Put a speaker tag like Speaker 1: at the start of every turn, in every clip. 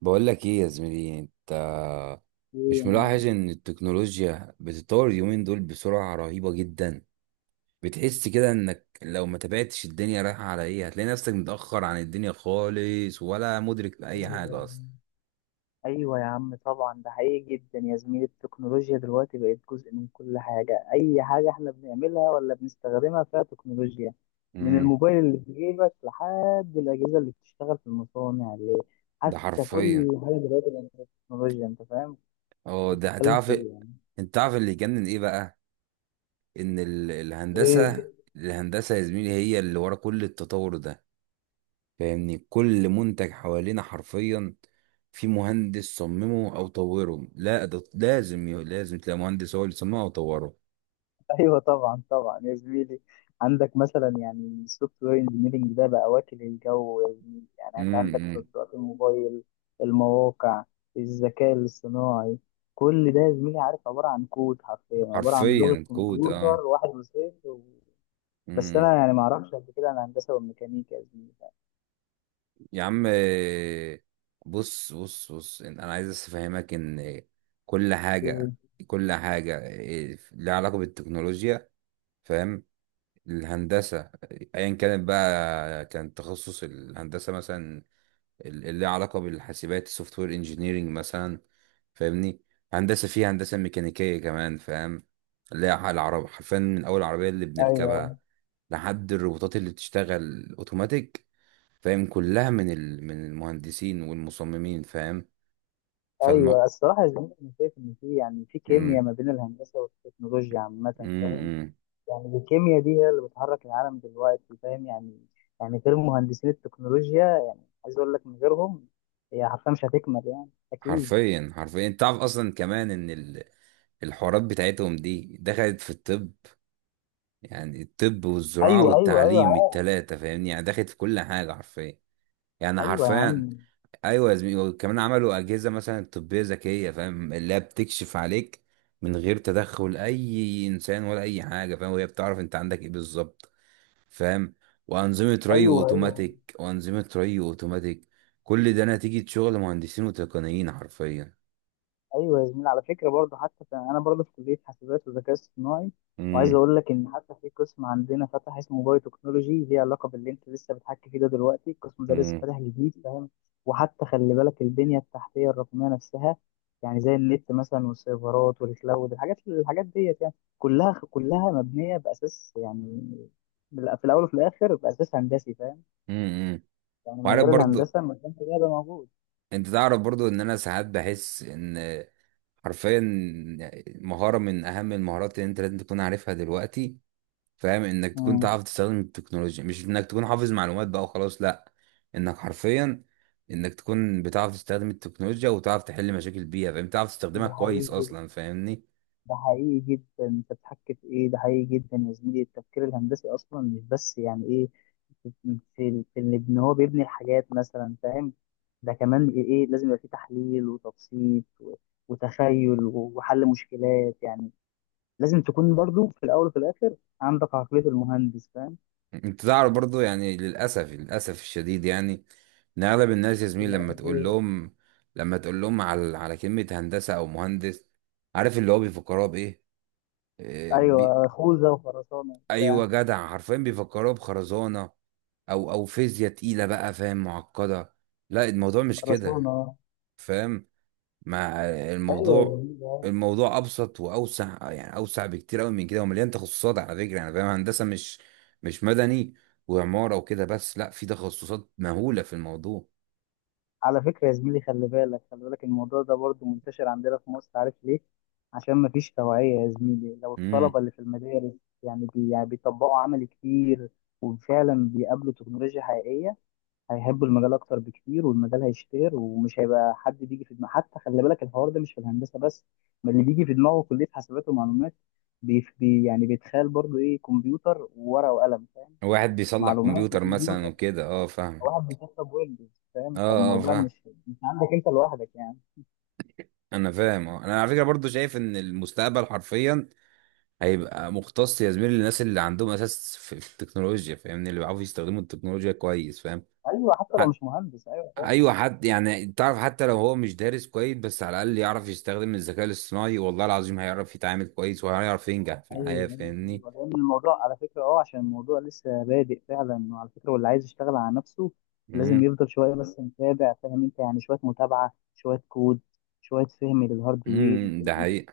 Speaker 1: بقول لك ايه يا زميلي؟ انت
Speaker 2: ايه
Speaker 1: مش
Speaker 2: يا معلم؟
Speaker 1: ملاحظ ان التكنولوجيا بتتطور اليومين دول بسرعة رهيبة جدا؟ بتحس كده انك لو ما تابعتش الدنيا رايحة على ايه، هتلاقي نفسك متأخر عن الدنيا خالص ولا مدرك لأي
Speaker 2: ايوه يا
Speaker 1: حاجة اصلا.
Speaker 2: عم. ايوه يا عم، طبعا ده حقيقي جدا يا زميلي، التكنولوجيا دلوقتي بقت جزء من كل حاجه، اي حاجه احنا بنعملها ولا بنستخدمها فيها تكنولوجيا. من
Speaker 1: امم
Speaker 2: الموبايل اللي في جيبك لحد الاجهزه اللي بتشتغل في المصانع
Speaker 1: ده
Speaker 2: حتى كل
Speaker 1: حرفيا.
Speaker 2: حاجه دلوقتي بقت فيها تكنولوجيا، انت فاهم.
Speaker 1: اه،
Speaker 2: انت
Speaker 1: ده
Speaker 2: بتتكلم
Speaker 1: تعرف.
Speaker 2: في ايه يعني؟
Speaker 1: انت تعرف اللي يجنن ايه بقى؟ ان الهندسة،
Speaker 2: ايه.
Speaker 1: الهندسة يا زميلي هي اللي ورا كل التطور ده. فاهمني؟ كل منتج حوالينا حرفيا في مهندس صممه او طوره. لا، ده لازم لازم تلاقي مهندس هو اللي صممه او طوره.
Speaker 2: ايوه، طبعا طبعا يا زميلي، عندك مثلا يعني السوفت وير انجينيرنج ده بقى واكل الجو يا زميلي، يعني انت عندك
Speaker 1: إمم.
Speaker 2: تطبيقات الموبايل، المواقع، الذكاء الاصطناعي، كل ده يا زميلي، عارف، عباره عن كود، حرفيا عباره عن لغه
Speaker 1: حرفيا كود، اه.
Speaker 2: كمبيوتر، واحد وصفر بس
Speaker 1: امم.
Speaker 2: انا يعني ما اعرفش قد كده عن الهندسه والميكانيكا يا زميلي.
Speaker 1: يا عم، آه، بص بص بص. انا عايز بس افهمك ان كل حاجه،
Speaker 2: إيه،
Speaker 1: لها علاقه بالتكنولوجيا. فاهم؟ الهندسه، ايا كانت بقى كان تخصص الهندسه مثلا اللي ليها علاقة بالحاسبات، سوفت وير انجينيرنج مثلا. فاهمني؟ هندسة فيها هندسة ميكانيكية كمان. فاهم؟ اللي هي العرب حرفيا، من أول العربية اللي بنركبها
Speaker 2: ايوه
Speaker 1: لحد الروبوتات اللي بتشتغل أوتوماتيك. فاهم؟ كلها من ال... من المهندسين والمصممين. فاهم؟
Speaker 2: ايوه
Speaker 1: فالمو...
Speaker 2: الصراحه يا زميلي، انا شايف ان يعني في كيمياء
Speaker 1: مم.
Speaker 2: ما بين الهندسه والتكنولوجيا
Speaker 1: مم.
Speaker 2: عامه، فاهم،
Speaker 1: مم.
Speaker 2: يعني الكيمياء دي هي اللي بتحرك العالم دلوقتي، فاهم يعني، يعني غير مهندسين التكنولوجيا، يعني عايز اقول لك من غيرهم، هي حرفيا مش هتكمل يعني اكيد.
Speaker 1: حرفيا حرفيا، انت تعرف اصلا كمان ان ال... الحوارات بتاعتهم دي دخلت في الطب. يعني الطب والزراعة
Speaker 2: ايوه، ايوه، ايوه،
Speaker 1: والتعليم،
Speaker 2: عارف.
Speaker 1: التلاتة، فاهمني؟ يعني دخلت في كل حاجة حرفيا. يعني
Speaker 2: ايوه يا عم.
Speaker 1: حرفيا. ايوه يا زميلي، وكمان عملوا اجهزه مثلا طبيه ذكيه، فاهم؟ اللي هي بتكشف عليك من غير تدخل اي انسان ولا اي حاجه، فاهم؟ وهي بتعرف انت عندك ايه بالظبط. فاهم؟ وانظمه ري
Speaker 2: ايوه، ايوه،
Speaker 1: اوتوماتيك وانظمه ري اوتوماتيك كل ده نتيجه شغل مهندسين وتقنيين، حرفيا.
Speaker 2: ايوه، يا زميلي، على فكره برضه حتى انا برضه في كليه حاسبات وذكاء اصطناعي، وعايز
Speaker 1: امم.
Speaker 2: اقول لك ان حتى في قسم عندنا فتح اسمه بايو تكنولوجي، ليه علاقه باللي انت لسه بتحكي فيه ده، دلوقتي القسم ده لسه
Speaker 1: امم.
Speaker 2: فاتح جديد، فاهم. وحتى خلي بالك البنيه التحتيه الرقميه نفسها، يعني زي النت مثلا والسيرفرات والكلاود، الحاجات ديت يعني، كلها كلها مبنيه باساس يعني، في الاول وفي الاخر باساس هندسي، فاهم.
Speaker 1: امم.
Speaker 2: يعني من
Speaker 1: وعارف
Speaker 2: غير
Speaker 1: برضو،
Speaker 2: الهندسه ما كانش ده يبقى موجود.
Speaker 1: انت تعرف برضو ان انا ساعات بحس ان حرفيا مهاره من اهم المهارات اللي انت لازم تكون عارفها دلوقتي، فاهم؟ انك تكون
Speaker 2: مم.
Speaker 1: تعرف تستخدم التكنولوجيا، مش انك تكون حافظ معلومات بقى وخلاص، لا. انك حرفيا، انك تكون بتعرف تستخدم التكنولوجيا وتعرف تحل مشاكل البيئة، فاهم؟ تعرف تستخدمها
Speaker 2: ده
Speaker 1: كويس
Speaker 2: حقيقي،
Speaker 1: اصلا، فاهمني؟
Speaker 2: ده حقيقي جدا، انت بتحكي في ايه؟ ده حقيقي جدا يا زميلي، التفكير الهندسي اصلا مش بس يعني ايه، في في في ان إن هو بيبني الحاجات مثلا، فاهم، ده كمان ايه، لازم يبقى فيه تحليل وتبسيط وتخيل وحل مشكلات يعني، لازم تكون برضو في الاول وفي الاخر عندك عقلية المهندس، فاهم.
Speaker 1: انت تعرف برضو، يعني للاسف، للاسف الشديد، يعني ان اغلب الناس يا زميلي لما
Speaker 2: للأسف
Speaker 1: تقول
Speaker 2: إيه.
Speaker 1: لهم، على كلمة هندسة او مهندس، عارف اللي هو بيفكروها بايه؟ إيه، بي...
Speaker 2: ايوه، خوذة وخرسانة وبتاع.
Speaker 1: ايوه جدع، حرفيا بيفكروها بخرزانة او فيزياء تقيله بقى، فاهم؟ معقده. لا، الموضوع مش كده،
Speaker 2: خرسانة.
Speaker 1: فاهم؟ مع
Speaker 2: أيوه يا
Speaker 1: الموضوع،
Speaker 2: زميلي،
Speaker 1: الموضوع ابسط واوسع، يعني اوسع بكتير قوي من كده ومليان تخصصات على فكره، يعني فاهم. هندسه مش مدني وعماره وكده بس، لا، في تخصصات مهوله في الموضوع.
Speaker 2: على فكرة يا زميلي، خلي بالك خلي بالك الموضوع ده برضو منتشر عندنا في مصر، عارف ليه؟ عشان مفيش توعية يا زميلي، لو
Speaker 1: امم.
Speaker 2: الطلبة اللي في المدارس يعني, بي يعني بيطبقوا عمل كتير وفعلا بيقابلوا تكنولوجيا حقيقية، هيحبوا المجال أكتر بكتير والمجال هيشتهر ومش هيبقى حد بيجي في دماغه، حتى خلي بالك الحوار ده مش في الهندسة بس، ما اللي بيجي في دماغه كلية حاسبات ومعلومات، يعني بيتخيل برضو إيه، كمبيوتر وورقة وقلم، فاهم؟
Speaker 1: واحد بيصلح
Speaker 2: معلومات
Speaker 1: كمبيوتر مثلا
Speaker 2: وكمبيوتر.
Speaker 1: وكده، اه، فاهم.
Speaker 2: واحد بيشرب ويلدز
Speaker 1: اه،
Speaker 2: فاهم،
Speaker 1: اه،
Speaker 2: فالموضوع
Speaker 1: فاهم.
Speaker 2: مش عندك انت لوحدك يعني.
Speaker 1: انا فاهم، انا على فكره برضو شايف ان المستقبل حرفيا هيبقى مختص يا زميلي للناس اللي عندهم اساس في التكنولوجيا، فاهمني؟ اللي بيعرفوا يستخدموا التكنولوجيا كويس، فاهم؟
Speaker 2: ايوه حتى لو
Speaker 1: حت...
Speaker 2: مش مهندس، ايوه.
Speaker 1: ايوه، حد يعني تعرف، حتى لو هو مش دارس كويس بس على الاقل يعرف يستخدم الذكاء الاصطناعي، والله العظيم هيعرف يتعامل كويس وهيعرف ينجح في الحياه،
Speaker 2: ايوه، ايوه،
Speaker 1: فاهمني؟
Speaker 2: ايوه، لان الموضوع على فكره، عشان الموضوع لسه بادئ فعلا، وعلى فكره واللي عايز يشتغل على نفسه لازم
Speaker 1: امم.
Speaker 2: يفضل شويه بس متابع، فاهم انت، يعني شويه متابعه، شويه كود، شويه فهم للهاردوير
Speaker 1: امم. ده
Speaker 2: الامبيدد،
Speaker 1: حقيقة.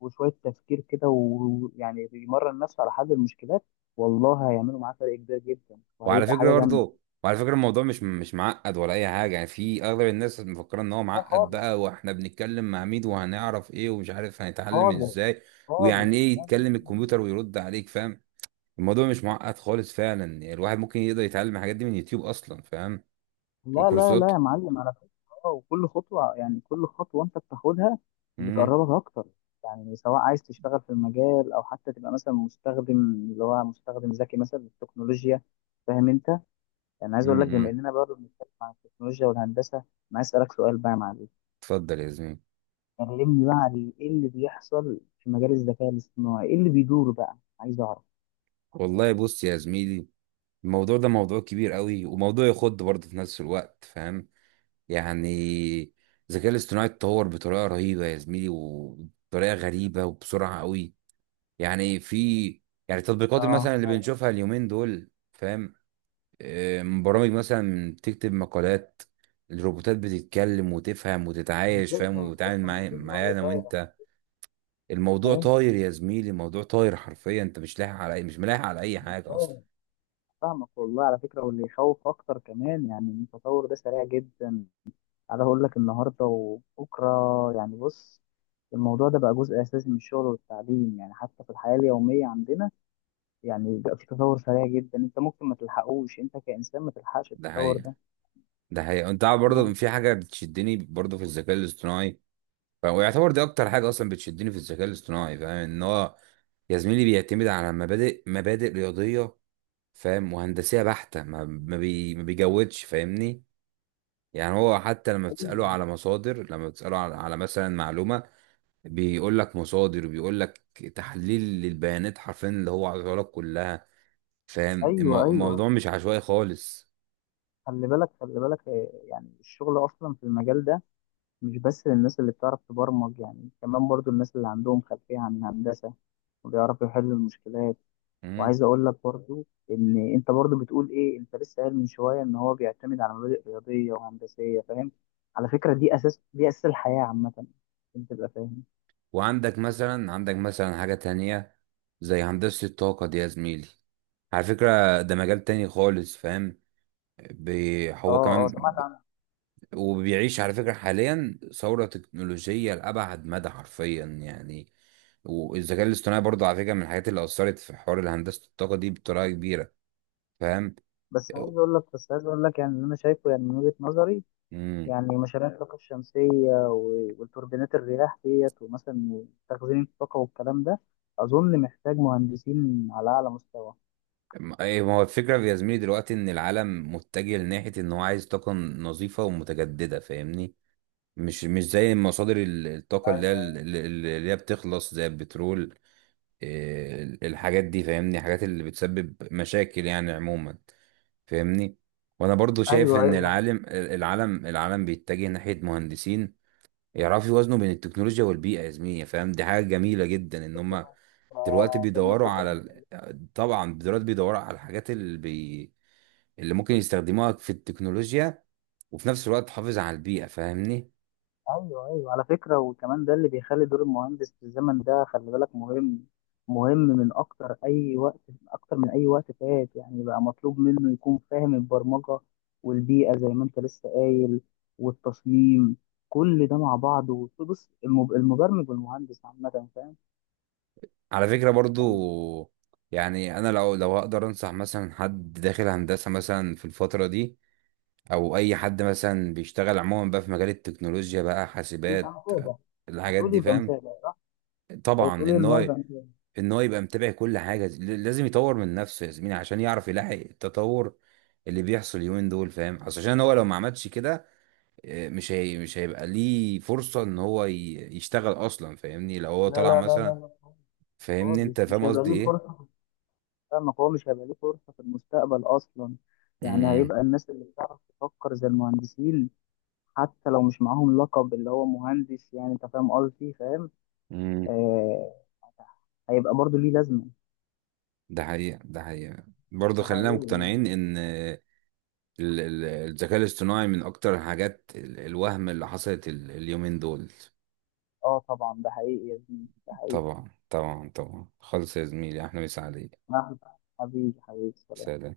Speaker 2: وشويه تفكير كده ويعني بيمرن نفسه على حل المشكلات، والله هيعملوا معاه فرق كبير جدا
Speaker 1: وعلى
Speaker 2: وهيبقى
Speaker 1: فكره
Speaker 2: حاجه جامده.
Speaker 1: برضه، وعلى فكره الموضوع مش معقد ولا اي حاجه، يعني في اغلب الناس مفكره ان هو
Speaker 2: لا
Speaker 1: معقد
Speaker 2: خالص.
Speaker 1: بقى، واحنا بنتكلم مع مين؟ وهنعرف ايه؟ ومش عارف هنتعلم
Speaker 2: خالص.
Speaker 1: ازاي؟
Speaker 2: خالص،
Speaker 1: ويعني ايه
Speaker 2: لا،
Speaker 1: يتكلم
Speaker 2: لا.
Speaker 1: الكمبيوتر ويرد عليك، فاهم؟ الموضوع مش معقد خالص فعلا، يعني الواحد ممكن يقدر يتعلم الحاجات دي من يوتيوب اصلا، فاهم؟
Speaker 2: لا، لا،
Speaker 1: وكورسات.
Speaker 2: لا، يا معلم على فكرة. اه، وكل خطوة، يعني كل خطوة أنت بتاخدها
Speaker 1: امم.
Speaker 2: بتقربك أكتر، يعني سواء عايز تشتغل في المجال أو حتى تبقى مثلا مستخدم، اللي هو مستخدم ذكي مثلا للتكنولوجيا، فاهم أنت؟ يعني عايز
Speaker 1: امم.
Speaker 2: أقول لك بما
Speaker 1: امم.
Speaker 2: إننا برضه بنتكلم عن التكنولوجيا والهندسة، أنا عايز أسألك سؤال بقى يا معلم،
Speaker 1: اتفضل يا زميلي.
Speaker 2: كلمني بقى عن إيه اللي بيحصل في مجال الذكاء الاصطناعي، إيه اللي بيدور بقى، عايز أعرف.
Speaker 1: والله بص يا زميلي، الموضوع ده موضوع كبير قوي وموضوع يخض برضه في نفس الوقت، فاهم؟ يعني الذكاء الاصطناعي اتطور بطريقه رهيبه يا زميلي وبطريقه غريبه وبسرعه قوي. يعني في يعني التطبيقات
Speaker 2: اه.
Speaker 1: مثلا اللي بنشوفها اليومين دول، فاهم؟ برامج مثلا تكتب مقالات، الروبوتات بتتكلم وتفهم وتتعايش، فاهم؟
Speaker 2: بتفهم
Speaker 1: وتتعامل
Speaker 2: بتفهم
Speaker 1: معايا،
Speaker 2: الدنيا وهي
Speaker 1: انا
Speaker 2: طايرة.
Speaker 1: وانت. الموضوع طاير يا زميلي، الموضوع طاير حرفيا. انت مش ملاحق على اي حاجه اصلا.
Speaker 2: أيوة، فاهمك والله، على فكرة واللي يخوف أكتر كمان يعني إن التطور ده سريع جدا، أنا أقول لك النهاردة وبكرة، يعني بص، الموضوع ده بقى جزء أساسي من الشغل والتعليم، يعني حتى في الحياة اليومية عندنا، يعني بقى في تطور سريع جدا، أنت ممكن ما تلحقوش، أنت كإنسان ما تلحقش
Speaker 1: ده
Speaker 2: التطور
Speaker 1: حقيقة،
Speaker 2: ده.
Speaker 1: ده حقيقة. انت عارف
Speaker 2: آه.
Speaker 1: برضه في حاجه بتشدني برضه في الذكاء الاصطناعي. ويعتبر دي اكتر حاجه اصلا بتشدني في الذكاء الاصطناعي، فاهم؟ ان هو يا زميلي بيعتمد على مبادئ رياضيه، فاهم؟ وهندسيه بحته، ما بيجودش، فاهمني؟ يعني هو حتى لما
Speaker 2: أيوه،
Speaker 1: بتسأله على مصادر، لما بتسأله على مثلا معلومة، بيقول لك مصادر، بيقول لك تحليل للبيانات حرفيا اللي هو عايزها لك كلها، فاهم؟
Speaker 2: أيوه، أيوه،
Speaker 1: الموضوع مش عشوائي خالص.
Speaker 2: خلي بالك خلي بالك، يعني الشغل أصلا في المجال ده مش بس للناس اللي بتعرف تبرمج، يعني كمان برضو الناس اللي عندهم خلفية عن الهندسة وبيعرفوا يحلوا المشكلات،
Speaker 1: مم.
Speaker 2: وعايز اقول لك برضو ان انت برضو بتقول ايه، انت لسه قايل من شويه ان هو بيعتمد على مبادئ رياضيه وهندسيه، فاهم، على فكره دي اساس الحياه عامه، انت تبقى فاهم.
Speaker 1: وعندك مثلا، عندك مثلا حاجة تانية زي هندسة الطاقة دي يا زميلي. على فكرة، ده مجال تاني خالص، فاهم؟ هو
Speaker 2: اه، اه،
Speaker 1: كمان
Speaker 2: سمعت عنها.
Speaker 1: وبيعيش على فكرة حاليا ثورة تكنولوجية لأبعد مدى حرفيا يعني. والذكاء الاصطناعي برضه على فكرة من الحاجات اللي أثرت في حوار هندسة الطاقة دي بطريقة كبيرة. فاهم؟
Speaker 2: بس عايز اقول لك يعني اللي انا شايفه يعني من وجهه نظري،
Speaker 1: امم.
Speaker 2: يعني مشاريع الطاقه الشمسيه والتوربينات الرياح ديت ومثلا تخزين الطاقه والكلام ده، اظن محتاج مهندسين على اعلى مستوى.
Speaker 1: ايه، ما هو الفكرة يا زميلي دلوقتي إن العالم متجه لناحية إن هو عايز طاقة نظيفة ومتجددة، فاهمني؟ مش زي مصادر الطاقة اللي هي
Speaker 2: ايوه،
Speaker 1: اللي هي بتخلص، زي البترول، الحاجات دي، فاهمني؟ الحاجات اللي بتسبب مشاكل يعني عموما، فاهمني؟ وانا برضو شايف
Speaker 2: ايوه،
Speaker 1: ان
Speaker 2: ايوه،
Speaker 1: العالم، بيتجه ناحيه مهندسين يعرفوا يوازنوا بين التكنولوجيا والبيئه يا زميلي، فاهم؟ دي حاجه جميله جدا ان هم دلوقتي بيدوروا
Speaker 2: فبالمصلحه.
Speaker 1: على ال... طبعا دلوقتي بيدوروا على الحاجات اللي بي... اللي ممكن يستخدموها في التكنولوجيا وفي نفس الوقت تحافظ على البيئه، فاهمني؟
Speaker 2: ايوه، ايوه، على فكره وكمان ده اللي بيخلي دور المهندس في الزمن ده خلي بالك مهم، مهم من اكتر اي وقت، اكتر من اي وقت فات، يعني بقى مطلوب منه يكون فاهم البرمجه والبيئه زي ما انت لسه قايل، والتصميم، كل ده مع بعضه، بص المبرمج والمهندس عامه، فاهم
Speaker 1: على فكره
Speaker 2: يعني.
Speaker 1: برضو، يعني انا لو هقدر انصح مثلا حد داخل هندسه مثلا في الفتره دي او اي حد مثلا بيشتغل عموما بقى في مجال التكنولوجيا بقى،
Speaker 2: يبقى
Speaker 1: حاسبات،
Speaker 2: مثابه.
Speaker 1: الحاجات
Speaker 2: هتقول
Speaker 1: دي،
Speaker 2: يبقى
Speaker 1: فاهم؟
Speaker 2: مثابه.
Speaker 1: طبعا
Speaker 2: هتقول ايه،
Speaker 1: ان
Speaker 2: ان هو
Speaker 1: هو،
Speaker 2: يبقى مثابه.
Speaker 1: يبقى متابع كل حاجه، لازم يطور من نفسه يا زميلي عشان يعرف يلاحق التطور اللي بيحصل اليومين دول، فاهم؟ أصل عشان هو لو ما عملش كده، مش هيبقى ليه فرصه ان هو يشتغل اصلا، فاهمني؟ لو هو
Speaker 2: لا،
Speaker 1: طلع
Speaker 2: لا، لا،
Speaker 1: مثلا،
Speaker 2: لا، لا،
Speaker 1: فاهمني؟ انت
Speaker 2: خالص مش
Speaker 1: فاهم
Speaker 2: هيبقى
Speaker 1: قصدي
Speaker 2: ليه
Speaker 1: ايه.
Speaker 2: فرصه. فاهمك، هو مش هيبقى ليه فرصة في المستقبل أصلا، يعني
Speaker 1: امم.
Speaker 2: هيبقى الناس اللي بتعرف تفكر زي المهندسين، حتى لو مش معاهم لقب اللي هو مهندس، يعني أنت فاهم قصدي، فاهم.
Speaker 1: إمم.
Speaker 2: آه. هيبقى برضه ليه لازمة.
Speaker 1: ده حقيقه، ده حقيقه. برضه
Speaker 2: ده
Speaker 1: خلينا
Speaker 2: حقيقي يعني.
Speaker 1: مقتنعين ان الذكاء الاصطناعي من اكتر الحاجات الوهم اللي حصلت اليومين دول.
Speaker 2: أه طبعا، ده حقيقي يا زميلي، ده حقيقي.
Speaker 1: طبعا طبعا طبعا خالص يا زميلي، احلى مسا عليك.
Speaker 2: أهلا. حبيبي حبيبي، سلام.
Speaker 1: سلام.